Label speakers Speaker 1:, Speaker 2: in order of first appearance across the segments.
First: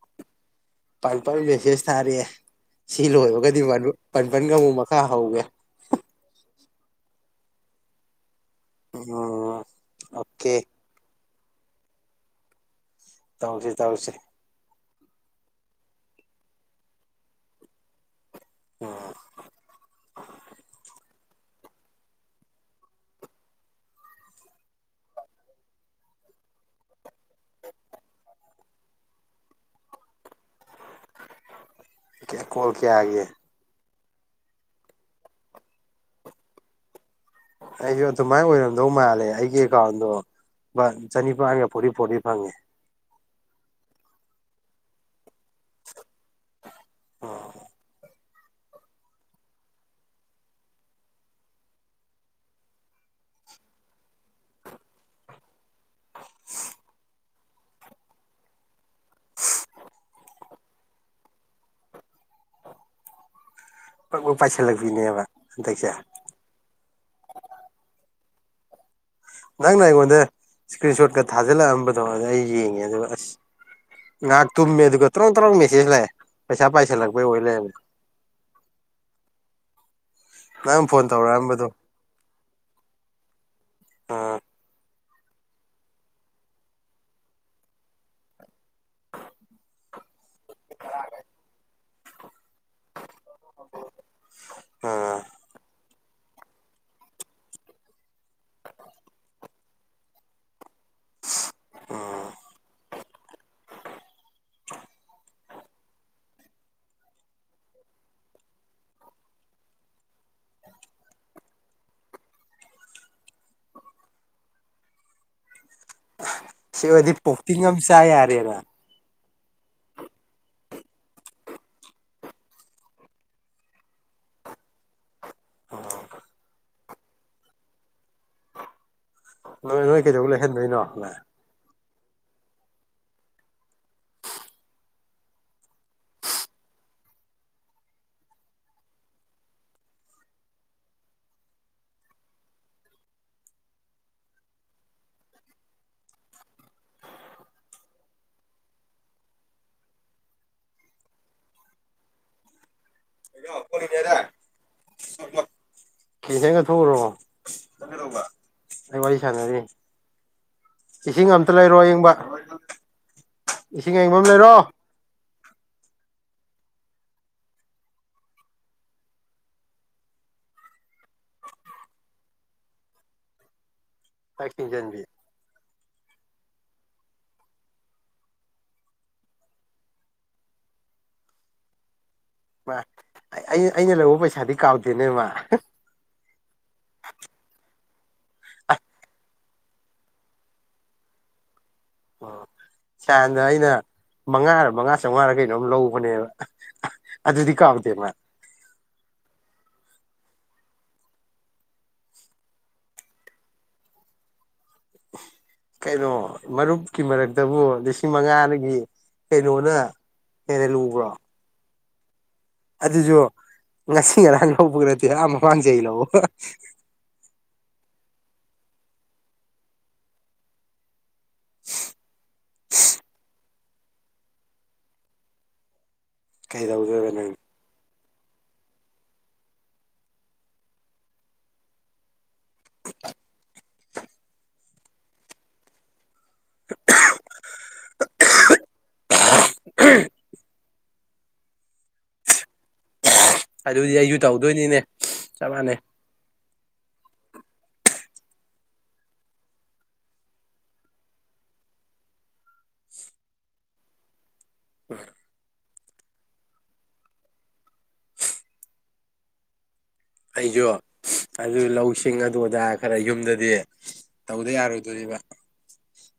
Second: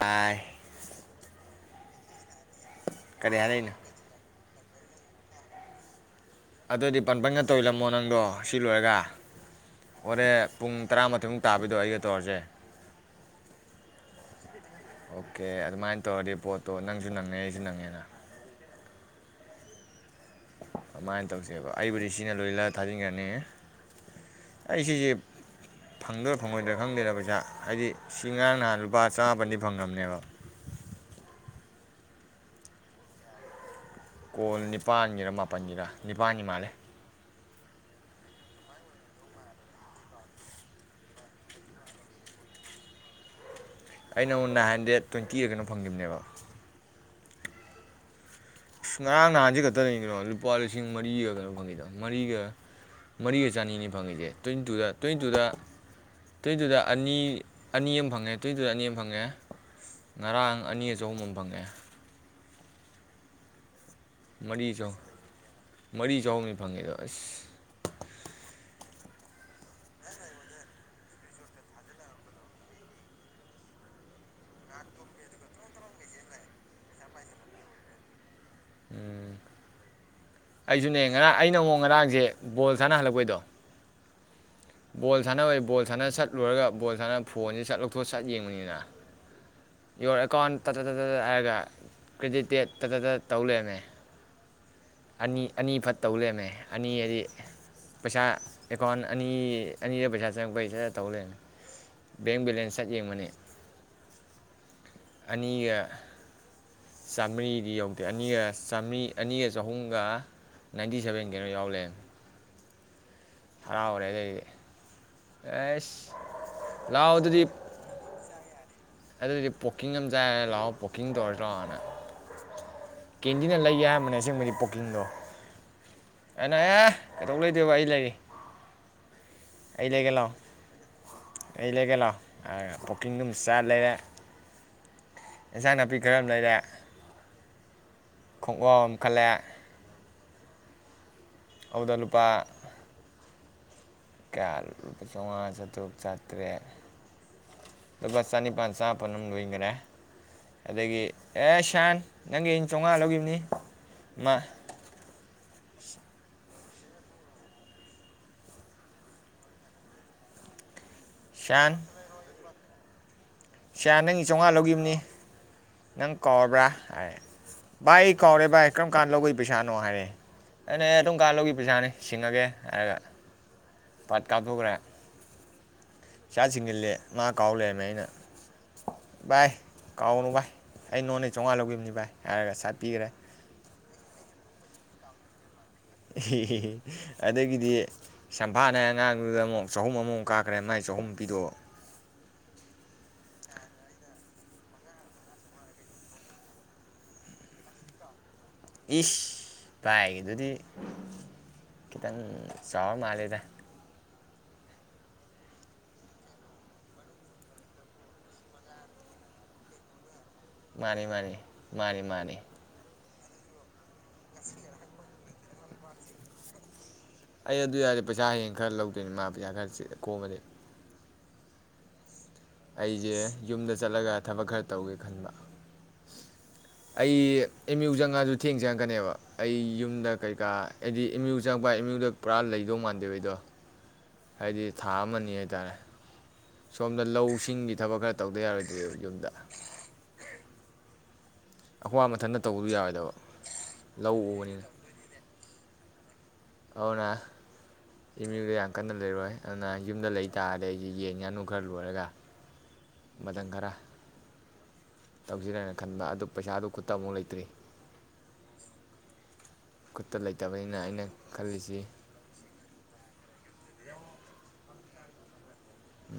Speaker 1: ꯄꯥꯏ
Speaker 2: ꯄꯜꯄꯜ ꯁꯦꯁ ꯊꯥꯔꯦ ꯁꯤꯤꯂꯣ
Speaker 1: ꯀꯔꯤ
Speaker 2: ꯑꯣꯏ ꯀ
Speaker 1: ꯍꯥꯏꯔꯛꯏꯅꯣ
Speaker 2: ꯄꯟꯄꯒ ꯃ ꯀ ꯍꯎꯒꯦ
Speaker 1: ꯑꯗꯨꯑꯣꯗꯤ ꯄꯄꯟꯒ ꯇꯧꯂꯝꯃꯣ ꯅꯪꯗꯣ ꯁꯤꯜꯂꯣꯏꯔꯒ
Speaker 2: ꯎꯝ
Speaker 1: ꯍꯣꯔꯦ
Speaker 2: ꯑꯣꯀꯦ
Speaker 1: ꯄꯨꯡ ꯇꯔꯥꯃꯥꯊꯣꯏ ꯇꯥꯕꯗꯣ ꯑꯩꯒ ꯇꯧꯔꯁꯦ
Speaker 2: ꯇꯧꯁꯤꯦ ꯇꯥꯎꯁꯤꯦ
Speaker 1: ꯑꯣꯀꯦ ꯑꯗꯨꯃꯥꯏꯅ ꯇꯧꯔꯗꯤ ꯄꯣꯠꯇꯣ ꯅꯪꯁꯨ ꯅꯪꯉꯦ ꯑꯩꯁꯨ ꯅꯪꯉꯦꯅ ꯁꯃꯥꯏꯅ ꯇꯧꯁꯦꯕ ꯑꯩꯕꯨꯗꯤ ꯁꯤꯅ ꯂꯣꯏꯂ ꯊꯥꯖꯤꯟꯈ꯭ꯔꯅꯤ ꯑꯩ ꯁꯤꯁꯦ ꯐꯪꯗꯣꯏꯔꯥ ꯐꯪꯉꯣꯏꯗꯣꯏꯔꯥ ꯈꯪꯗꯣꯏꯔꯥ ꯄꯩꯁꯥ ꯍꯥꯏꯗꯤ ꯁꯤ ꯉꯔꯥꯡ ꯅꯍꯥꯟ ꯂꯨꯄꯥ ꯆꯥꯃꯟꯗꯤ ꯐꯪꯉꯕꯅꯦꯕ
Speaker 2: ꯀ ꯀꯜ ꯀꯦꯌꯥꯦ
Speaker 1: ꯀꯣꯜ ꯅꯤꯄꯥꯜꯒꯤꯔ ꯃꯥꯄꯜꯒꯤꯔ ꯅꯤꯄꯥꯜꯒꯤ ꯃꯥꯜꯂꯦ
Speaker 2: ꯑꯩꯁꯨ ꯑꯗꯨꯃꯥꯏꯅ ꯑꯣꯏꯔꯝꯗꯧ ꯃꯥꯜꯂꯦ ꯑꯩꯒꯤ ꯑꯦꯀꯥꯎꯟꯗꯣ ꯆꯅꯤꯄꯥꯟꯒ ꯐꯣꯔꯇꯤ ꯐꯣꯔꯇꯤ ꯐꯪꯉꯦ
Speaker 1: ꯑꯩꯅ ꯎꯟꯅ ꯍꯟꯗꯦꯠ ꯇ꯭ꯋꯦꯟꯇꯤ ꯑꯦ ꯀꯩꯅꯣ ꯐꯪꯒꯤꯕꯅꯦꯕ
Speaker 2: ꯑꯣ
Speaker 1: ꯉꯔꯥꯡ ꯅꯍꯥꯟꯁꯤ ꯈꯛꯇ ꯂꯩ ꯀꯅꯣ ꯂꯨꯄꯥ ꯂꯤꯁꯤꯡ ꯃꯔꯤꯒ ꯀꯩꯅꯣ ꯐꯪꯉꯤꯗꯣ ꯃꯔꯤꯒ ꯃꯔꯤꯒ ꯆꯅꯤꯅꯤ ꯐꯪꯉꯁꯦ ꯇ꯭ꯋꯦꯟꯇꯤꯇꯨꯗ ꯇ꯭ꯋꯦꯟꯤꯇꯨꯗ ꯇ꯭ꯋꯦꯟꯇꯨꯗ ꯑꯅꯤ ꯑꯅꯤ ꯑꯃ ꯐꯪꯉꯦ ꯇ꯭ꯋꯦꯟꯇꯨꯗ ꯑꯅꯤ ꯑꯃ ꯐꯪꯉꯦ ꯉꯔꯥꯡ ꯑꯅꯤꯒ ꯆꯍꯨꯝ ꯑꯃ ꯐꯪꯉꯦ
Speaker 2: ꯄꯛ ꯄꯛ
Speaker 1: ꯃꯔꯤ ꯆꯍ
Speaker 2: ꯄꯥꯏꯁꯤꯜꯂꯛꯄꯤꯅꯦꯕ ꯍꯟꯗꯛꯁꯦ
Speaker 1: ꯃꯔꯤ ꯆꯍꯅꯤ ꯐꯪꯉꯦꯗ ꯑꯁ
Speaker 2: ꯅꯪꯅ ꯑꯩꯉꯣꯟꯗ ꯏꯁꯀ꯭ꯔꯤꯟ ꯁꯣꯠꯀ ꯊꯥꯖꯤꯜꯂꯛꯑꯝꯕꯗꯣ ꯑꯗꯨ ꯑꯩ ꯌꯦꯡꯉꯦ ꯑꯗꯨꯒ ꯑꯁ ꯉꯥꯏꯍꯥꯛ ꯇꯨꯝꯃꯦ ꯑꯗꯨꯒ ꯇꯔꯪ ꯇꯔꯪ ꯃꯦꯁꯦꯖ ꯂꯥꯛꯑꯦ ꯄꯩꯁꯥ ꯄꯥꯏꯁꯤꯜꯂꯛꯄꯩ ꯑꯣꯏ ꯂꯩꯕꯅꯦ
Speaker 1: ꯎꯝ
Speaker 2: ꯅꯪ
Speaker 1: ꯑꯩꯁꯨꯅꯦ
Speaker 2: ꯐꯣꯟ
Speaker 1: ꯉꯔꯥꯡ ꯑꯩꯅ
Speaker 2: ꯇꯧꯔꯛꯑꯝꯕꯗꯣ
Speaker 1: ꯑꯃꯨꯛ ꯉꯔꯥꯡꯁꯦ ꯕꯣꯜ ꯁꯥꯟꯅꯍꯜꯂꯛꯄꯩꯗꯣ
Speaker 2: ꯑꯥ
Speaker 1: ꯕꯣꯜ ꯁꯥꯟꯅꯅꯕ ꯕꯣꯜ ꯁꯥꯟꯅꯠꯂꯨꯔꯒ ꯕꯣꯜ ꯁꯥꯟꯅ ꯐꯣꯟꯁꯦ ꯆꯠ ꯂꯧꯊꯣꯛ ꯁꯠ ꯌꯦꯡꯕꯅꯤꯅ
Speaker 2: [inaudible]
Speaker 1: ꯌꯣꯔ ꯑꯦꯀꯥꯎꯟ ꯇꯥꯠꯠ ꯇꯠꯠ ꯍꯥꯏꯔꯒ ꯀ꯭ꯔꯦꯗꯤꯠꯇ ꯗꯦꯠ ꯇꯠꯠ ꯇ ꯇꯧꯂꯦꯅꯦ
Speaker 2: ꯑꯥ
Speaker 1: ꯑꯅꯤ ꯑꯅꯤ ꯐꯠꯇ ꯇꯧ ꯂꯩꯔꯝꯃꯦ ꯑꯅꯤ ꯍꯥꯏꯗꯤ ꯄꯩꯁꯥ ꯑꯦꯀꯥꯎꯟ ꯑꯅꯤ ꯑꯅꯤꯗ ꯄꯩꯁꯥ ꯆꯪꯉꯛꯄꯩꯁꯤꯗ ꯇꯧꯂꯦꯟ ꯕꯦꯡ ꯕꯂꯦꯟꯁꯠ ꯌꯦꯡꯕꯅꯦ
Speaker 2: ꯑ
Speaker 1: ꯑꯅꯤꯒ ꯆꯥꯝꯃꯔꯤꯗꯤ ꯌꯧꯗꯦ ꯑꯅꯤꯒ ꯆꯥꯝꯃꯔꯤ ꯑꯅꯤꯒ ꯆꯍꯨꯝꯒ ꯅꯥꯏꯟꯇꯤ ꯁꯕꯦꯟ ꯀꯩꯅꯣ ꯌꯥꯎꯂꯦ ꯍꯔꯥꯎ ꯑꯣꯏꯔꯦꯗꯩꯗꯤ ꯑꯦ
Speaker 2: ꯁꯤ ꯑꯣꯏꯗꯤ ꯄꯣꯛꯇꯤꯡ ꯉꯝ ꯆꯥꯏ ꯌꯥꯔꯦꯔ
Speaker 1: ꯑꯗꯨꯗꯤ ꯄꯣꯛꯀꯤꯡ ꯑꯃ ꯆꯥꯏꯔꯒ ꯂꯥꯛꯑꯣ ꯄꯣꯛꯀꯤꯡ ꯇꯧꯔꯖꯤ ꯂꯥꯀꯑꯣ ꯀꯦꯟꯗꯤꯅ ꯂꯩꯒꯦ ꯍꯥꯏꯝꯕꯅꯦ ꯑꯁꯦꯡꯕꯗꯤ ꯄꯣꯛꯀꯤꯡꯗꯣ ꯑꯩꯅ ꯑꯦ ꯀꯩꯗꯧ ꯂꯩꯗꯣꯏꯕ ꯑꯩ ꯂꯩꯔꯤ
Speaker 2: ꯅꯣꯏ
Speaker 1: ꯑꯩ
Speaker 2: ꯅꯣꯏ
Speaker 1: ꯂꯩꯒꯦ
Speaker 2: ꯀꯩꯗꯧ ꯂꯩ ꯍꯟꯗꯣꯏꯅꯣ ꯅ ꯫
Speaker 1: ꯀꯣꯀꯤꯡꯒꯝ ꯆꯥ ꯂꯩꯔꯦ ꯏꯟꯁꯥꯡ ꯅꯥꯄꯤ ꯈꯔ ꯑꯃ ꯂꯩꯔꯦ꯫ ꯈꯣꯡꯒꯥꯑꯣ ꯑꯃ ꯈꯜꯂꯦ꯫ ꯑꯗꯨꯗ ꯂꯨꯄꯥ ꯀꯌꯥ ꯂꯨ ꯆꯥꯝꯃꯉꯥ ꯆꯥꯇ꯭ꯔꯨꯛ ꯆꯥꯇ꯭ꯔꯦꯠ ꯂꯨꯄꯥ ꯆꯅꯤꯄꯥꯜ ꯆꯃꯥꯄꯜ ꯑꯃ ꯂꯣꯏꯈꯔꯦ ꯑꯗꯒꯤ ꯑꯦ ꯁꯟ ꯅꯪꯒꯤ ꯑꯩꯅ ꯆꯥꯝꯃꯉꯥ ꯂꯧꯈꯤꯕꯅꯤ ꯃꯥ
Speaker 2: [unintelligible] ꯑꯩ ꯋꯥꯔꯤ ꯁꯅꯔꯤ꯫ ꯏꯁꯤꯡ ꯑꯝꯇ ꯂꯩꯔꯣ ꯑꯥꯌꯤꯡꯕ꯫
Speaker 1: ꯁꯤꯌꯥ ꯅꯪꯒꯤ ꯆꯥꯝꯃꯉꯥ ꯂꯧꯈꯤꯕꯅꯤ ꯅꯪ ꯀꯥꯎꯔꯕ꯭ꯔꯥ ꯍꯥꯏ, ꯚꯥꯏ ꯀꯥꯎꯔꯦ ꯚꯥꯏ ꯀꯔꯝ ꯀꯥꯟꯗ ꯂꯧꯕꯒꯤ ꯄꯩꯁꯥꯅꯣ? ꯍꯥꯏꯔꯦ ꯑꯩꯅ ꯑꯗꯨꯝ ꯀꯥꯟꯗ ꯂꯧꯕꯒꯒꯤ ꯄꯩꯁꯥꯅꯤ ꯁꯤꯡꯉꯒꯦ ꯍꯥꯏꯔꯒ ꯄꯥꯠ
Speaker 2: ꯆꯥꯛ
Speaker 1: ꯀꯥꯞꯊꯣꯛꯈ꯭ꯔꯦ꯫
Speaker 2: ꯊꯤꯡꯖꯤꯟꯕꯤ
Speaker 1: ꯏꯆꯥ ꯆꯤꯡꯁꯤꯜꯂꯦ ꯃꯥ ꯀꯥꯎ ꯂꯩꯔꯝꯃꯦ ꯑꯩꯅ ꯚꯥꯏ ꯀꯥꯎꯅꯨ ꯚꯥꯏ ꯑꯩ ꯅꯉꯣꯟꯗꯩꯩ ꯆꯥꯝꯃꯉꯥ ꯂꯧꯈꯤꯕꯅꯤ ꯚꯥꯏ꯫ ꯍꯥꯏꯔꯒ ꯁꯥꯠꯄꯤꯈ꯭ꯔꯦ
Speaker 2: ꯑꯩꯅ ꯑꯩꯅ ꯂꯧꯕ ꯄꯩꯁꯥꯗꯤ ꯀꯥꯎꯗꯦ ꯅꯦꯃꯥ
Speaker 1: ꯑꯗꯒꯤꯗꯤ [unintelligible] ꯑꯉꯥꯡꯗꯨꯗ ꯑꯃꯛ ꯆꯍꯨꯝ ꯑꯃꯃꯝ ꯀꯥꯈ꯭ꯔꯦ ꯃꯥꯏ ꯆꯍꯨꯝ ꯄꯤꯗꯣ
Speaker 2: ꯑꯣ ꯁꯥꯟꯗꯣꯑꯩꯅ ꯃꯉꯥꯔ ꯃꯉꯥ ꯆꯧꯉꯔ ꯀꯩꯅꯣꯝ ꯂꯧꯕꯅꯦꯕ ꯑꯗꯨꯗꯤ ꯀꯥꯎꯗꯦ ꯃꯥ꯫
Speaker 1: ꯄꯤꯁ ꯕꯥꯏꯒꯤꯗꯨꯗꯤ ꯈꯤꯇꯪ ꯆꯥꯎꯔ ꯃꯥꯜꯂꯦꯗ!
Speaker 2: ꯀꯩꯅꯣ ꯃꯔꯨꯞꯀꯤ ꯃꯔꯛꯇꯕꯨ ꯂꯤꯁꯤꯡ ꯃꯉꯥꯗꯒꯤ ꯀꯩꯅꯣꯅ ꯍꯦꯔ ꯂꯨꯕ꯭ꯔꯣ?
Speaker 1: ꯃꯥꯅꯤ-ꯃꯥꯅꯤ꯫
Speaker 2: ꯁꯤꯁꯨ ꯉꯁꯤ ꯉꯔꯥꯡ ꯂꯧꯕꯒ ꯅꯠꯇꯦ ꯑꯥ ꯃꯃꯥꯡ ꯆꯍꯤ ꯂꯣꯕ꯫
Speaker 1: ꯑꯩ ꯑꯗꯨ ꯌꯥꯔꯦ ꯄꯩꯁꯥ ꯍꯌꯦꯡ ꯈꯔ ꯂꯧꯗꯣꯏꯅꯤ ꯃꯥ ꯄꯩꯁꯥ ꯈꯔ ꯀꯣꯝꯝꯕꯗꯤ꯫ ꯑꯩꯁꯦ ꯌꯨꯝꯗ ꯆꯠꯂꯒ ꯊꯕꯛ ꯈꯔ ꯇꯧꯒꯦ ꯈꯟꯕ꯫
Speaker 2: ꯀꯩꯗꯧꯗꯣꯏꯕ
Speaker 1: ꯑꯩ
Speaker 2: ꯅꯪ
Speaker 1: ꯑꯦꯝ ꯌꯨꯖꯥꯡ ꯉꯥꯖꯨ ꯊꯦꯡ ꯆꯪꯉꯛꯀꯅꯦꯕ ꯑꯩ ꯌꯨꯝꯗ ꯀꯩꯀꯥ ꯍꯥꯏꯗꯤ ꯑꯝ ꯌꯨ ꯆꯪꯉꯛꯄ ꯏꯃꯌꯨꯗ ꯄꯨꯔꯥ ꯂꯩꯗꯧ ꯃꯥꯟꯗꯦ ꯑꯩꯗꯣ꯫ ꯍꯥꯏꯗꯤ ꯊꯥ ꯑꯃꯅꯤ ꯍꯥꯏꯇꯥꯔꯦ꯫ ꯁꯣꯝꯗ ꯂꯧ ꯁꯤꯡꯒꯤ ꯊꯕꯛ ꯈꯔ ꯇꯧꯗ ꯌꯥꯔꯣꯏꯗ꯭ꯔꯦ ꯌꯨꯝꯗ꯫ ꯑꯈꯣꯕꯥ ꯃꯊꯟꯇ ꯇꯧꯕꯗꯨ ꯌꯥꯔꯣꯏꯗꯕ꯫
Speaker 2: ꯑꯗꯨꯗꯤ ꯑꯩꯁꯨ
Speaker 1: ꯂꯧ ꯎꯕꯅꯤꯅ
Speaker 2: ꯇꯧꯗꯣꯏꯅꯤꯅꯦ ꯆꯞ ꯃꯥꯟꯅꯩ꯫
Speaker 1: ꯑꯗꯨꯅ ꯑꯝ ꯌꯨ ꯗ ꯌꯥꯝ ꯀꯟꯅ ꯂꯩꯔꯣꯏ ꯑꯗꯨꯅ ꯌꯨꯝꯗ ꯂꯩꯇꯥꯥꯔꯗꯤ ꯑꯩꯒꯤ ꯌꯦꯟ ꯉꯥꯅꯨ ꯈꯔ ꯂꯣꯏꯔꯒ ꯃꯥꯇꯝ ꯈꯔꯥ꯫ ꯇꯧꯁꯤꯔꯦꯅ ꯈꯟꯕ ꯑꯗꯨ ꯄꯩꯁꯥꯗꯨ ꯈꯨꯠꯇ ꯑꯃꯨꯛ ꯂꯩꯇ꯭ꯔꯤ꯫ ꯈꯨꯠꯇ
Speaker 2: ꯑꯩꯁꯨ
Speaker 1: ꯂꯩꯇꯕꯅꯤꯅ ꯑꯩꯅ
Speaker 2: ꯑꯗꯨ
Speaker 1: ꯈꯜꯂꯤꯁꯤ
Speaker 2: ꯂꯧꯁꯤꯡ ꯑꯗꯨꯗꯥ ꯈꯔ ꯌꯨꯝꯗꯗꯤ ꯇꯧꯗ ꯌꯥꯔꯣꯏꯗꯣꯏꯕ꯫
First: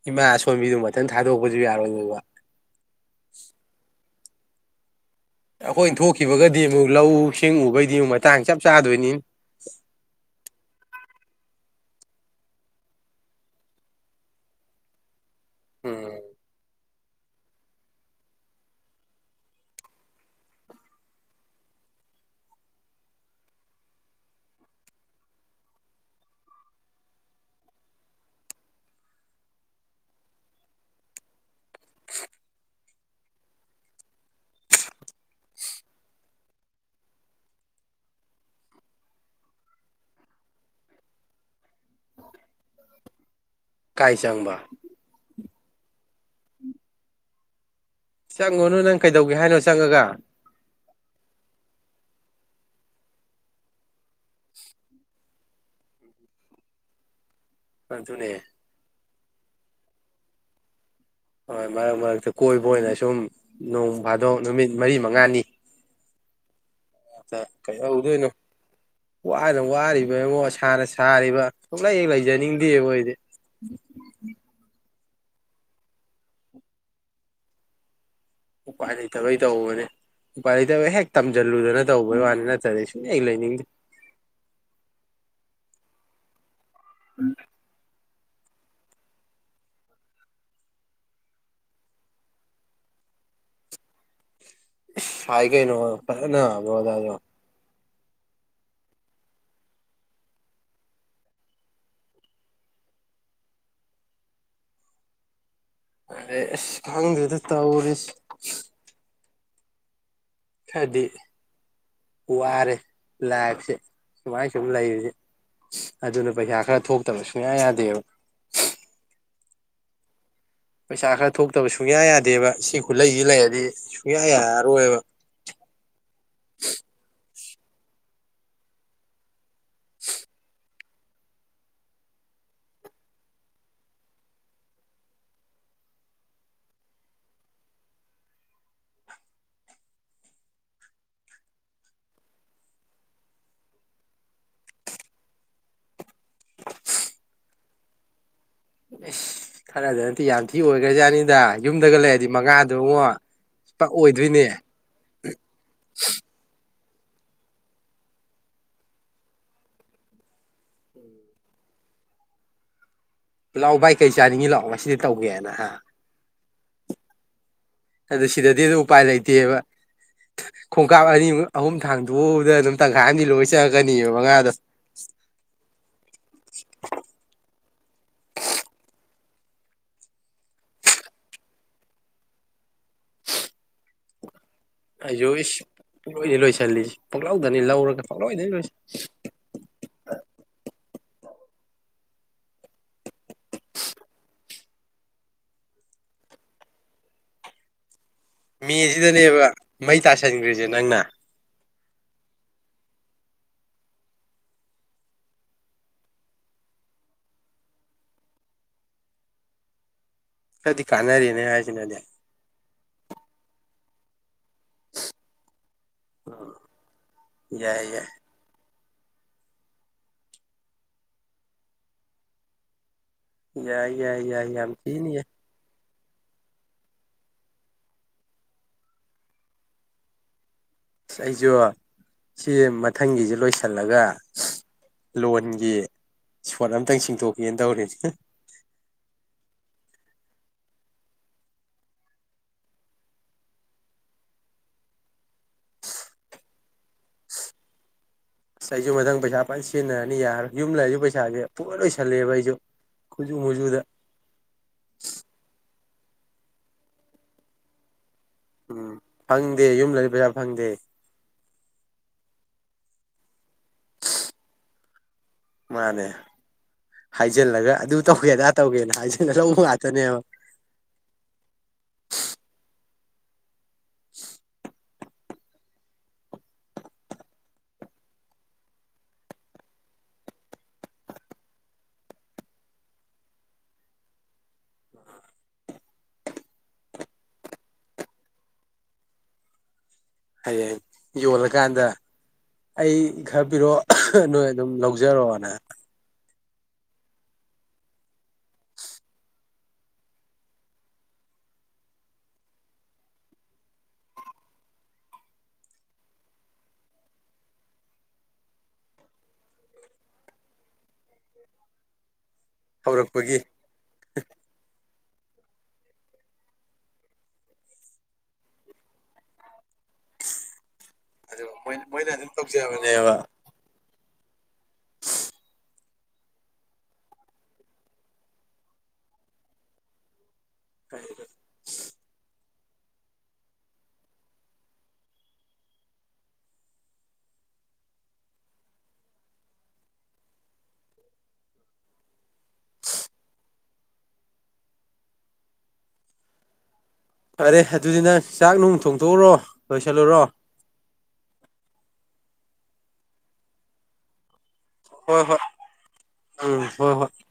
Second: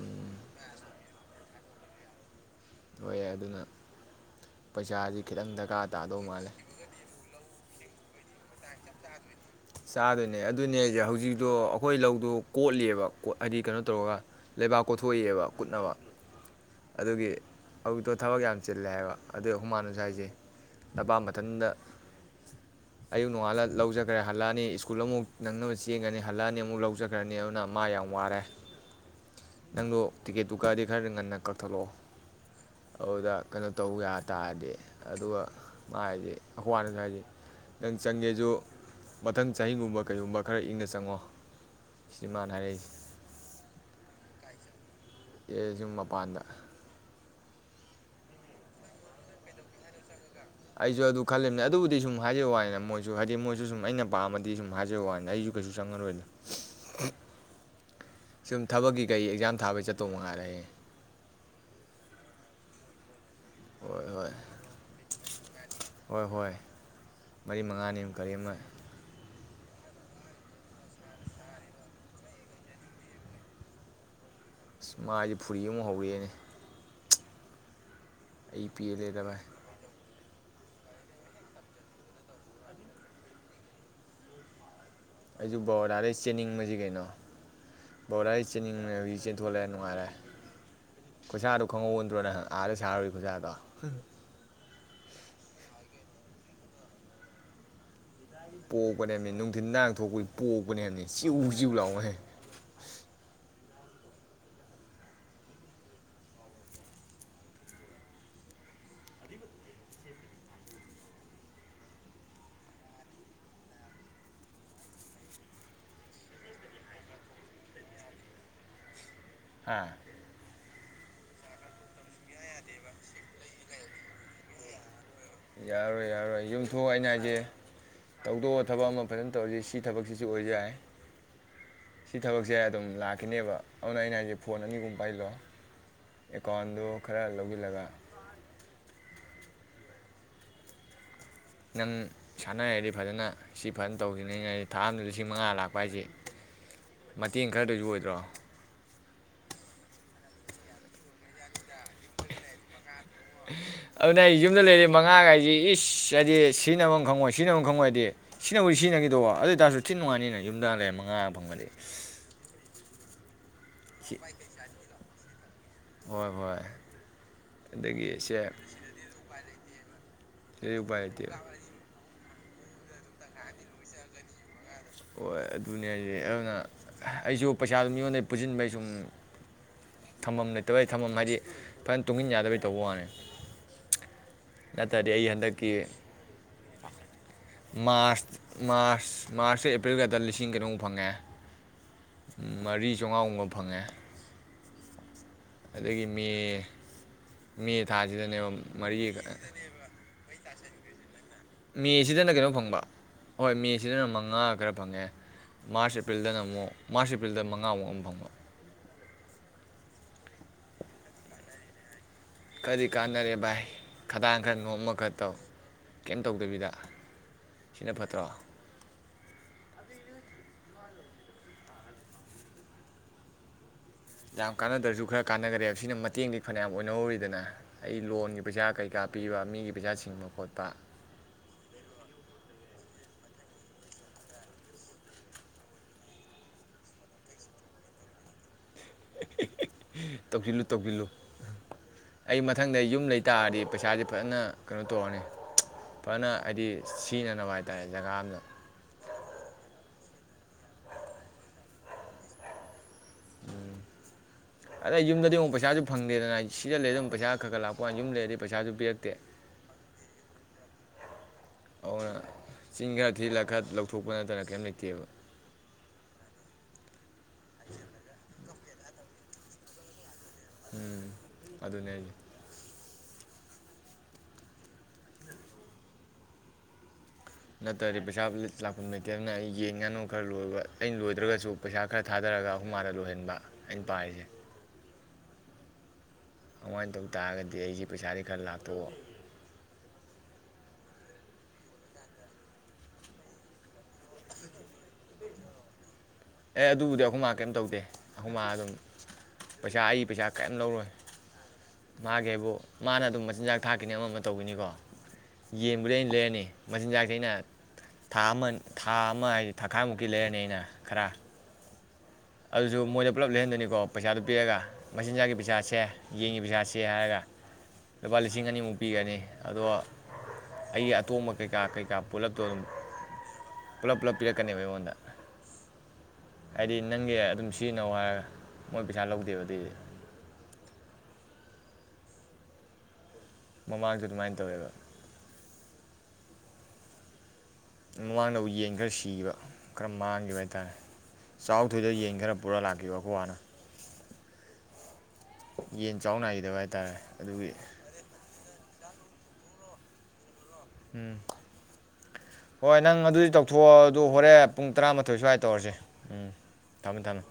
Speaker 2: ꯏꯃꯥ ꯑꯁꯣꯝꯕꯤꯗꯨ ꯃꯊꯟ ꯊꯥꯗꯣꯛ ꯄꯖꯨ ꯌꯥꯔꫭꯏ [unintelligible]
Speaker 1: ꯄꯩꯁꯥꯖꯤ
Speaker 2: ꯑꯩꯈꯣꯏꯅ ꯊꯣꯛꯈꯤꯕꯒꯗꯤ ꯑꯃꯨꯛ ꯂꯧ ꯁꯤꯡꯎꯕꯩꯗꯤ ꯑꯃꯨꯛ ꯇꯥꯡ ꯆꯞ ꯆꯥꯗꯣꯏꯅꯤ
Speaker 1: ꯆꯥ‌ꯗꫭꯏꯅꯦ‌ ꯑꯗꯨ ꯑꯗꯨꯅꯦ ꯍꯧꯖꯤꯛꯇꯣ ꯑꯩꯈꯣꯏ ꯂꯧꯗꯣ ꯀꯣꯠꯂꯤꯌꯦꯕ ꯀꫭꯠ ꯍꯥꯏꯗꯤ ꯀꯩꯅꯣ ꯇꯧꯔꯒ ꯂꯩꯕꯥꯛ ꯀꯣꯊꯣꯛꯏꯑꯕ ꯀꯨꯠꯅꯕ
Speaker 2: ꯎꯝ
Speaker 1: ꯑꯗꯨꯒꯤ ꯑꫭꯏꯇꯣ ꯊꯕꯛ ꯌꯥꯝ ꯆꯤꯜꯂꯦ ꯍꯥꯏꯕ ꯑꯗꯨꯏ ꯑꯍꯨꯝ ꯃꯥꯅꯖꯨ ꯍꯥꯏꯖꯦ ꯅꯄꯥ ꯃꯊꯟꯗ ꯑꯌꯨꯛ ꯅꯣꯡꯉꯥꯜꯂ ꯂꯧꯆꯠꯈ꯭ꯔꯦ ꯍꯜꯂꯛꯑꯅꯤ ꯁ꯭ꯀꯨꯜ ꯑꯃꯨꯛ ꯅꯪꯅꯕ ꯆꯦꯟꯅꯅꯤ ꯍꯜꯂꯛꯑꯅꯤ ꯑꯃꯨꯛ ꯂꯧꯆꯠꯈ꯭ꯔꯅꯤ ꯑꯗꯨꯅ ꯃꯥ ꯌꯥꯝ ꯋꯥꯔꯦ ꯅꯪꯗꯣ ꯇꯤꯛꯀꯦꯠꯇꯨ ꯀꯥꯛꯑꯗꯤ ꯈꯔ ꯉꯟꯅ ꯀꯛꯊꯠꯂꯛꯑꯣ ꯑꯗꯨꯗ ꯀꯩꯅꯣ ꯇꯧ ꯌꯥ ꯇꯥꯔꯗꯤ ꯑꯗꯨꯒ ꯃꯥ ꯍꯥꯏꯖꯦ ꯑꯩꯈ ꯃꯥꯅꯖꯨ ꯍꯥꯏꯖꯦ ꯅꯪ ꯆꯪꯒꯦꯖꯨ ꯃꯊꯪ ꯆꯍꯤꯒꯨꯝꯕ ꯀꯩꯒꯨꯝꯕ ꯈꯔ ꯏꯪꯅ ꯆꯪꯉꯣ ꯁꯤꯅꯤ ꯃꯥꯅ ꯍꯥꯏꯔꯛꯏꯁꯦ
Speaker 2: ꯀꯥꯏ ꯆꯪꯕ
Speaker 1: ꯑꯦ ꯌꯨꯝ ꯃꯄꯥꯟꯗ
Speaker 2: ꯆꯪꯉꯨꯔꯅꯨ ꯅꯪ ꯀꯩꯗꯧꯒꯦ ꯍꯥꯏꯅꯣ ꯆꯪꯉꯒ
Speaker 1: ꯑꯗꯨꯗꯤ ꯁꯨꯝ ꯍꯥꯏꯕꯩ ꯋꯥꯅꯤꯗ ꯃꯣꯏꯁꯨ ꯍꯥꯏꯗꯤ ꯃꯣꯏꯁꯨ ꯁꯨꯝ ꯑꯩꯅ ꯄꯥꯝꯃꯗꯤ ꯁꯨꯝ ꯍꯥꯏꯕꯩ ꯋꯥꯅꯤꯗ ꯑꯩꯁꯨ ꯀꯩꯁꯨ ꯆꯪꯉꯔꯣꯏꯗ
Speaker 2: ꯑꯗꯨꯅꯦ
Speaker 1: ꯁꯨꯝ ꯊꯕꯛꯀꯤ ꯀꯩ ꯑꯦꯛꯖꯥꯝ ꯊꯥꯕꯩ ꯆꯠꯇꯧ ꯃꯉꯥꯏꯔꯦ
Speaker 2: ꯍꯣꯏ ꯃꯔꯛ ꯃꯔꯛꯇ ꯀꯣꯏꯕ ꯑꯣꯏꯅ ꯁꯨꯝ ꯅꯣꯡ
Speaker 1: ꯍꯣꯏ ꯍꯣꯏ
Speaker 2: ꯐꯥꯗꯣꯛ ꯅꯨꯃꯤꯠ ꯃꯔꯤ ꯃꯉꯥꯅꯤ
Speaker 1: ꯍꯣꯏ ꯍꯣꯏ
Speaker 2: [unintelligible]
Speaker 1: ꯃꯔꯤ
Speaker 2: ꯀꯩꯗꯧꯅ
Speaker 1: ꯃꯉꯥꯅꯤ ꯑꯃ
Speaker 2: ꯗꫭꯏꯅꫭ
Speaker 1: ꯀꯔꯤ ꯑꯃ
Speaker 2: ꯋꯥ [unintelligible] ꯋꯥꯔꯤꯕꯉꫭ ꯁꯥꯅ ꯁꯥꯔꯤꯕ ꯁꯨꯡꯂꯩ ꯍꯦꯛ ꯂꯩꯖꯅꯤꯡꯗꯦꯉꫭ ꯑꯩꯗꯤ
Speaker 1: ꯑꯁ ꯃꯥꯏꯖꯦ ꯐꯨꯔꯤ ꯑꯃꯨ ꯍꯧꯔꯛꯑꯦꯅꯦ ꯑꯩ
Speaker 2: ꯎꯄꯥꯏ
Speaker 1: ꯄꯦꯜꯂꯦꯗ
Speaker 2: ꯂꯩꯇꯕꯩ
Speaker 1: ꯚꯥꯏ
Speaker 2: ꯇꯧꯕꯅꯤ ꯎꯄꯥꯏ ꯂꯩꯇꯕꯩ ꯍꯦꯛ ꯇꯝꯖꯜꯂꯨꯗꯅ ꯇꯧꯕꯩ ꯋꯥꯅꯤ ꯅꯠꯇ꯭ꯔꯗꯤ ꯁꯨꯡ ꯂꯩꯍꯦꯛ ꯂꯩꯅꯤꯡꯗꯦ
Speaker 1: [unintelligible] ꯕꯥꯔꫭꯗꯗꯩ ꯆꯦꯟꯅꯤꯡ ꯕꯖꯤ ꯀꯩꯅꯣ ꯕꯔꫭꯗꯗꯩ ꯆꯦꯟꯅꯤꯡꯂꯩ ꯍꯧꯖꯤꯛ ꯆꯦꯟꯊꯣꯂꯛꯑꯦ ꯅꯨꯡꯉꯥꯏꯔꯦ ꯈꯨꯁꯥꯗꯣ ꯈꯪꯍꯧꯏꯕ ꯅꯠꯗ꯭ꯔꯣ ꯅꯪ ꯑꯥꯗ ꯁꯥꯔꯨꯏ ꯈꯨꯁꯥꯗꯣ
Speaker 2: ꯏꯁ ꯁꯥꯏ ꯀꯩꯅꫭ ꯐꯥꯖꯟꯅ ꯕꯔꫭꯗꯖꯨ
Speaker 1: ꯄꯣꯛꯄꯅꯦꯄꯦ ꯅꯨꯡꯊꯤꯟꯗ ꯉꯍꯥꯛ ꯊꯣꯛꯄꯖꯦ ꯄꯣꯛꯄꯅꯦ ꯍꯥꯏꯕꯅꯦ ꯆꯤꯎ ꯆꯤꯎ ꯂꯥꯎꯉꯩ [unintelligible]
Speaker 2: ꯑꯔꯦ ꯏꯁ ꯈꯪꯗꯦꯗ ꯇꯧꯔꯤꯁꯤ ꯈꯔꯗꯤ ꯋꯥꯔꯦ ꯂꯥꯏꯐꯁꯦ ꯁꯨꯃꯥꯏ ꯁꯨꯝ ꯂꯩꯕꯖꯦ ꯑꯗꯨꯅ ꯄꯩꯁꯥ ꯈꯔ ꯊꯣꯛꯇꯕ ꯁꯨꯡꯌꯥ ꯌꯥꯗꯦꯕ [unintelligible]
Speaker 1: ꯍꯥ
Speaker 2: ꯄꯩꯁꯥ ꯈꯔ ꯊꯣꯛꯇꯕ ꯁꯨꯡꯌꯥ ꯌꯥꯗꯦꯕ ꯁꯤ ꯈꯨꯠꯂꯩꯖꯦ ꯂꯩꯔꯗꯤ ꯁꯨꯡꯌꯥ ꯌꯥꯔꯔꯣꯏꯕ
Speaker 1: ꯌꯥꯔꯔꯣꯏ ꯌꯥꯔꯔꯣꯏ ꯌꯨꯝꯊꯣꯑ ꯑꯩꯅꯍꯥꯏꯖꯦ ꯇꯧꯗꯣꯕ ꯊꯕꯛ ꯑꯃ ꯐꯖꯅ ꯇꯧꯔꯖꯤ ꯁꯤ ꯊꯕꯛꯁꯤꯁꯨ ꯑꯣꯏ ꯌꯥꯏ ꯁꯤ ꯊꯕꯛꯁꯦ ꯑꯗꯨꯝ ꯂꯥꯛꯈꯤꯅꯦꯕ ꯑꯗꯨꯅ ꯑꯩꯅ ꯍꯥꯏꯖꯦ ꯐꯣꯟ ꯑꯅꯤꯒꯨꯝꯕ ꯄꯥꯏꯁꯤꯜꯂꯣ ꯑꯦꯀꯥꯎꯟꯗꯨ ꯈꯔ ꯂꯧꯖꯤꯜꯜꯂꯒ ꯅꯪ ꯁꯥꯟꯅ ꯍꯩꯔꯗꯤ ꯐꯖꯅ ꯁꯤ ꯐꯖꯅ ꯇꯧꯈꯤꯕꯅ ꯌꯥꯏ ꯊꯥ ꯑꯃꯗ ꯂꯤꯁꯤꯡ ꯃꯉꯥ ꯂꯥꯛꯄ ꯍꯥꯏꯖꯦ ꯃꯇꯦꯡ ꯈꯔꯗꯁꯨ ꯑꯣꯏꯗ꯭ꯔꯣ
Speaker 2: ꯏꯁ ꯈꯔꯗ ꯅꯠꯇꯦ ꯌꯥꯝ ꯊꯤ ꯑꯣꯏꯒ꯭ꯔꯖꯥꯠꯅꯤꯗ ꯌꯨꯝꯗꯒ ꯂꯩꯔꯗꯤ ꯃꯉꯥꯗꯨꯉꫭ ꯄꯥꯛ
Speaker 1: ꯑꯗꯨꯅ ꯑꯩ
Speaker 2: ꯑꯣꯏꯗꯣꯏꯅꯦ
Speaker 1: ꯌꯨꯝꯗ ꯁꯤꯖꯤꯅꯕꯝ ꯈꯪꯉꯣꯏ ꯁꯤꯅꯕꯐꯝ ꯈꯪꯉꯣꯏꯗꯤ ꯁꯤꯖꯤꯅꯕꯕꯨꯗꯤ ꯁꯤꯖꯤꯟꯅꯈꯤꯗꯧꯕ ꯑꯗꯨ ꯑꯣꯏꯇꯥꯔꯁꯨ ꯊꯤꯅ ꯅꯨꯡꯉꯥꯏꯅꯤꯅ ꯌꯨꯝꯗ ꯂꯩꯔ ꯃꯉꯥ ꯐꯪꯕꯗꯤ
Speaker 2: ꯂꯥꯎ ꯚꯥꯏ ꯀꯩ
Speaker 1: ꯁꯤ
Speaker 2: ꯆꯥꯅꯤꯡꯉꯤ ꯂꯥꯎ ꯉꯁꯤꯗꯤ ꯇꯧꯒꯦ ꯍꯥꯏꯅ ꯍ
Speaker 1: ꯍꯣꯏ ꯍꯣꯏ ꯑꯗꯒꯤ
Speaker 2: ꯑꯗ
Speaker 1: ꯁꯦ
Speaker 2: ꯁꯤꯗꯗꯤ ꯎꯄꯥꯏ ꯂꯩꯏꯇꯦꯕ
Speaker 1: ꯑꯗꯨꯗꯤ ꯎꯄꯥꯏ
Speaker 2: ꯈꯣꯡꯀꯥꯞ
Speaker 1: ꯂꯩꯇꯦ
Speaker 2: ꯑꯅꯤꯃꯨꯛ ꯑꯍꯨꯝ ꯊꯥꯡꯗꯣ ꯑꯗꯨꯗ ꯑꯗꯨꯝ ꯇꯪꯈꯥꯏꯅꯤ ꯂꯣꯏ ꯆꯪꯉꯛꯀꯅꯤꯕ ꯃꯉꯥꯗꯣ
Speaker 1: ꯍꯣꯏ ꯑꯗꯨꯅꯦ ꯍꯥꯏꯖꯦ ꯑꯗꯨꯅ ꯑꯩꯁꯨ ꯄꯩꯁꯥꯗꯨ ꯃꯤꯉꯣꯟꯗꯩ ꯄꯨꯁꯤꯟꯕꯩ ꯁꯨꯝ ꯊꯝꯐꯝ ꯂꯩꯇꯕꯩ ꯊꯝꯐꯝ ꯍꯥꯏꯗꯤ ꯐꯖꯅ ꯇꯨꯡꯃꯤꯟ ꯌꯥꯗꯕꯩ ꯇꯧꯕ ꯋꯥꯅꯤ ꯅꯠꯇ꯭ꯔꯗꯤ ꯑꯩ
Speaker 2: ꯑꯩꯁꯨ ꯏꯁ
Speaker 1: ꯍꯟꯗꯛꯀꯤ
Speaker 2: ꯄꯨꯡꯂꯣꯏꯗ ꯂꯣꯏꯁꯤꯜꯂꯤꯁꯤ ꯄꯨꯡꯂꯧꯗꯅꯤ ꯂꯧꯔꯒ
Speaker 1: ꯃꯥꯔꯁ
Speaker 2: ꯄꯨꯡꯂꯣꯏꯗꯅꯤ ꯂꯣꯏꯁꯤꯜ
Speaker 1: ꯃꯥꯔꯁ ꯃꯥꯔꯁꯀ ꯑꯦꯄ꯭ꯔꯤꯜꯒꯗ ꯂꯤꯁꯤꯡ ꯀꯩꯅꯣꯃꯨꯛ ꯐꯪꯉꯦ ꯃꯔꯤ ꯆꯧꯉꯥꯒꯨꯝꯕ ꯐꯪꯉꯦ ꯑꯗꯒꯤ ꯃꯦ ꯃꯦ ꯊꯥꯁꯤ
Speaker 2: ꯃꯦꯁꯤꯗꯅꯦꯕ ꯃꯩ ꯇꯥꯁꯤꯟꯒ꯭ꯔꯤꯁꯦ ꯖꯦ ꯅꯪꯅ
Speaker 1: ꯃꯦꯁꯤꯗꯅ ꯀꯩꯅꯣ ꯐꯪꯕ ꯍꯣꯏ ꯃꯦꯁꯤꯗꯅ ꯃꯉꯥ ꯈꯔ ꯐꯪꯉꯦ ꯃꯥꯔꯁ ꯑꯦꯄ꯭ꯔꯤꯜꯗꯅ ꯑꯃꯨꯛ ꯃꯥꯔꯁ ꯑꯦꯄ꯭ꯔꯤꯜꯗ ꯃꯉꯥꯃꯨꯛ ꯑꯃꯨ ꯐꯪꯕ
Speaker 2: ꯈꯔꯗꯤ ꯀꯥꯟꯅꯔꯦꯅꯦ ꯍꯥꯏꯁꯤꯅꯗꯤ
Speaker 1: ꯈꯔꯗꯤ ꯀꯥꯟꯅꯔꯦ ꯚꯥꯏ ꯈꯗꯥꯡ ꯈꯔ ꯅꯣꯝꯃ ꯈ ꯇꯧ ꯀꯩꯝ ꯇꯧꯗꯕꯤꯗ
Speaker 2: ꯌꯥꯏ
Speaker 1: ꯁꯤꯅ
Speaker 2: ꯌꯥꯏ
Speaker 1: ꯐꯠꯇ꯭ꯔꯣ
Speaker 2: ꯌꯥꯏ ꯌꯥꯏ ꯌꯥꯏ ꯌꯥꯝ
Speaker 1: ꯀꯥꯟꯅꯗ꯭ꯔꯁꯨ
Speaker 2: ꯊꯤꯅ
Speaker 1: ꯈꯔ
Speaker 2: ꯌꯥꯏ
Speaker 1: ꯀꯥꯟꯅꯈꯔꯦꯕ ꯁꯤꯅ ꯃꯇꯦꯡꯗꯤ ꯐꯅꯌꯥꯝ ꯑꯣꯏꯅꯍꯧꯔꯤꯗꯅ ꯑꯩ ꯂꯣꯟꯒꯤ ꯄꯩꯁꯥ ꯀꯩꯀꯥ ꯄꯤꯕ ꯃꯤꯒꯤ ꯄꯩꯁꯥ ꯁꯤꯡꯕ ꯈꯣꯠꯄ
Speaker 2: ꯑꯩꯁꯨ ꯁꯤ ꯃꯊꯪꯒꯤꯁꯦ ꯂꯣꯏꯁꯤꯜꯂꯒ ꯂꯣꯟꯒꯤ ꯏꯁꯄꯣꯠ ꯑꯝꯇꯪ ꯁꯤꯡꯗꯣꯛꯀꯦꯅ ꯇꯧꯔꯤꯅꯦ
Speaker 1: ꯇꯧꯁꯤꯜꯂꯨ ꯇꯧꯁꯤꯜꯂꯨ ꯑꯩ ꯃꯊꯪꯗ ꯌꯨꯝ ꯂꯩ ꯇꯥꯔꯗꯤ ꯄꯩꯁꯥꯁꯦ ꯐꯖꯅ ꯀꯩꯅꯣ ꯇꯧꯔꯅꯤ ꯐꯖꯅ ꯍꯥꯏꯗꯤ ꯁꯤꯖꯤꯟꯅꯅꯕ ꯍꯥꯏꯇꯥꯥꯔꯦ ꯖꯒꯥ ꯑꯝꯗ
Speaker 2: ꯑꯁ ꯑꯩꯁꯨ ꯃꯊꯪ ꯄꯩꯁꯥ ꯄ ꯁꯤꯖꯤꯟꯅꯔꯅꯤ ꯌꯥꯔ ꯌꯨꯝ ꯂꯩ ꯑꯩꯁꯨ ꯄꯩꯁꯥꯁꯦ ꯄꯨ ꯂꯣꯏꯁꯜꯂꯦꯕ ꯑꯩꯁꯨ ꯈꯨꯖꯨ
Speaker 1: ꯎꯝ
Speaker 2: ꯃꯨꯖꯨꯗ
Speaker 1: ꯑꯗꯩ ꯌꯨꯝꯗꯗꯤ ꯑꯃꯨꯛ ꯄꯩꯁꯥꯁꯨ ꯐꯪꯗꯦꯗꯅ ꯁꯤꯗ ꯂꯩ ꯑꯗꯨꯝ ꯄꯩꯁꯥ ꯈꯔ ꯈꯔ ꯂꯥꯛꯄ ꯋꯥꯅꯤ ꯌꯨꯝ ꯂꯩꯔ
Speaker 2: ꯎꯝ ꯐꯪꯗꯦ ꯌꯨꯝ ꯂꯩꯔꯗꯤ ꯄꯩꯁꯥ ꯐꯪꯗꯦ
Speaker 1: ꯅ ꯆꯤꯡ ꯈꯔ ꯊꯤꯖꯤꯜꯂꯒ ꯈꯔ ꯂꯧꯊꯣꯛꯄ ꯅꯠꯇꯅ ꯀꯔꯤꯝ ꯂꯩꯇꯦꯕ
Speaker 2: ꯃꯥꯅꯦ ꯍꯥꯏꯖꯤꯜꯂꯒ ꯑꯗꯨ ꯇꯧꯒꯦ ꯑꯗꯥ ꯇꯧꯒꯦꯅ ꯍꯥꯏꯖꯤꯜꯂꯒ ꯂꯧꯕ ꯉꯥꯛꯇꯅꯦꯕ
Speaker 1: ꯎꯝ ꯑꯗꯨꯅꯦ ꯑꯩꯒꯤ ꯅꯠꯇ꯭ꯔꯗꯤ ꯄꯩꯁꯥ ꯂꯥꯛꯄꯝ ꯂꯩꯇꯦ ꯑꯗꯨꯅ ꯑꯩ ꯌꯦꯟ ꯉꯥꯅꯨ ꯈꯔ ꯂꯣꯏꯕ ꯑꯩꯅ ꯂꯣꯏꯗ꯭ꯔꯒꯁꯨ ꯄꯩꯁꯥ ꯈꯔ ꯊꯥꯗꯔꯒ ꯑꯈꯣꯏ ꯃꯥꯗ ꯂꯣꯏꯍꯟꯕ ꯑꯩꯅ ꯄꯥꯔꯤꯁꯦ ꯑꯗꯨꯃꯥꯏꯅ ꯇꯧ ꯇꯥꯔꯒꯗꯤ ꯑꯩꯁꯦ ꯄꯩꯁꯥꯗꯤ ꯈꯔ ꯂꯥꯛꯇꯧꯕ
Speaker 2: ꯍꯌꯦꯡ ꯌꯣꯜꯂꯀꯥꯟꯗ ꯑꯩ ꯈꯔ ꯄꯤꯔꯛꯑꯣ ꯅꯣꯏ ꯑꯗꯨꯝ ꯂꯧꯖꯔꯣꯅ
Speaker 1: ꯑꯦ ꯑꯗꯨꯕꯨꯗꯤ ꯑꯩꯈꯣꯏ ꯃꯥ ꯀꯔꯤꯝ ꯇꯧꯗꯦ ꯑꯩꯈꯣꯏ ꯃꯥ ꯑꯗꯨꯝ ꯄꯩꯁꯥ ꯑꯩ ꯄꯩꯁꯥ ꯀꯔꯤꯝ ꯂꯧꯔꯣꯏ ꯃꯥꯒꯤ ꯍꯥꯏꯕꯨ ꯃꯥꯅ ꯑꯗꯨꯝ ꯃꯆꯤꯟꯖꯥꯛ ꯊꯥꯛꯀꯤꯅꯤ ꯑꯃ ꯑꯃ ꯇꯧꯈꯤꯅꯤꯀꯣ ꯌꯦꯟꯕꯨꯗꯤ ꯑꯩꯅ ꯂꯩꯔꯅꯤ ꯃꯆꯤꯟꯖꯥꯛꯁꯦ ꯑꯩꯅ ꯊꯥ ꯑꯃ ꯊꯥ ꯑꯃ ꯍꯥꯏꯗꯤ ꯊꯥꯈꯥꯏꯃꯨꯛꯀꯤ ꯂꯩꯔꯅꯤ ꯑꯩꯅ ꯈꯔ ꯑꯗꯨꯁꯨ ꯃꯣꯏꯗ ꯄꯨꯂꯞ
Speaker 2: ꯍꯧꯔꯛꯄꯒꯤ
Speaker 1: ꯂꯩꯍꯟꯗꯅꯤꯀꯣ ꯄꯩꯁꯥꯗꯨꯣ ꯄꯤꯔꯒ ꯃꯆꯤꯟꯖꯥꯛꯒꯤ ꯄꯩꯁꯥꯥꯁꯤ ꯁꯦ ꯌꯦꯟꯒꯤ ꯄꯩꯁꯥꯥꯁꯤ ꯍꯥꯏꯔꯒ ꯂꯨꯄꯥ ꯂꯤꯁꯤꯡ ꯑꯅꯤꯃꯨꯛ ꯄꯤꯒꯅꯤ ꯑꯗꯣ ꯑꯩꯒꯤ ꯑꯇꯣꯝꯕ
Speaker 2: ꯑꯗꯨ
Speaker 1: ꯀꯩꯀꯥ ꯀꯩꯀꯥ
Speaker 2: ꯃꯣꯏꯅ
Speaker 1: ꯄꯨꯂꯞꯇꯣ ꯑꯗꯨꯝ
Speaker 2: ꯇꯧꯖꯕꯅꯦꯕ
Speaker 1: ꯄꯨꯂꯞ ꯄꯨꯂꯞ ꯄꯤꯔꯛꯀꯅꯦꯕ ꯑꯩꯉꯣꯟꯗ ꯍꯥꯏꯗꯤ ꯅꯪꯒꯤ ꯑꯗꯨꯝ ꯁꯤꯖꯤꯟꯅꯧ ꯍꯥꯏꯔꯒ ꯃꯣꯏ ꯄꯩꯁꯥ ꯂꯧꯗꯦꯕ ꯑꯗꯨꯏꯗꯤ
Speaker 2: ꯀꯔꯤꯒꯤ
Speaker 1: ꯃꯃꯥꯡꯗ ꯑꯗꯨꯃꯥꯏꯅ ꯇꯧꯋꯦꯕ ꯃꯃꯥꯡꯗꯕꯨ ꯌꯦꯟ ꯈꯔ ꯁꯤꯈꯤꯕ ꯈꯔ ꯃꯥꯡꯈꯤꯕ ꯍꯥꯏꯇꯥꯥꯔꯦ ꯆꯥꯎ ꯊꯣꯏꯗꯕ ꯌꯦꯟ ꯈꯔ ꯄꯨꯔ ꯂꯥꯛꯈꯤꯕ ꯑꯩꯀꯣꯏ ꯕꯅ ꯌꯦꯟ ꯆꯥꯎ ꯅꯥꯈꯤꯗꯕ ꯍꯥꯏꯇꯥꯔꯦ ꯑꯗꯨꯒꯤ
Speaker 2: ꯐꯔꯦ ꯑꯗꯨꯗꯤ ꯅꯪ ꯆꯥꯛ ꯅꯨꯡ ꯊꯣꯡ ꯎꯔꯣ ꯂꯣꯏꯁꯤꯟꯂꯨꯔꯣ
Speaker 1: ꯎꯝ ꯍꯣꯏ ꯅꯪ ꯑꯗꯨꯗꯤ ꯇꯧꯊꯣꯛꯑꯣ ꯑꯗꯨ ꯍꯣꯔꯦꯟ ꯄꯨꯡ ꯇꯔꯥꯃꯥꯊꯣꯏ
Speaker 2: ꯍꯣꯏ ꯍꯣꯏ
Speaker 1: ꯁ꯭ꯋꯥꯏꯗ ꯇꯧꯔꯁꯤ ꯎꯝ
Speaker 2: ꯍꯣꯏ
Speaker 1: ꯊꯝꯃꯦ
Speaker 2: ꯍꯣꯏ
Speaker 1: ꯊꯝꯃꯦ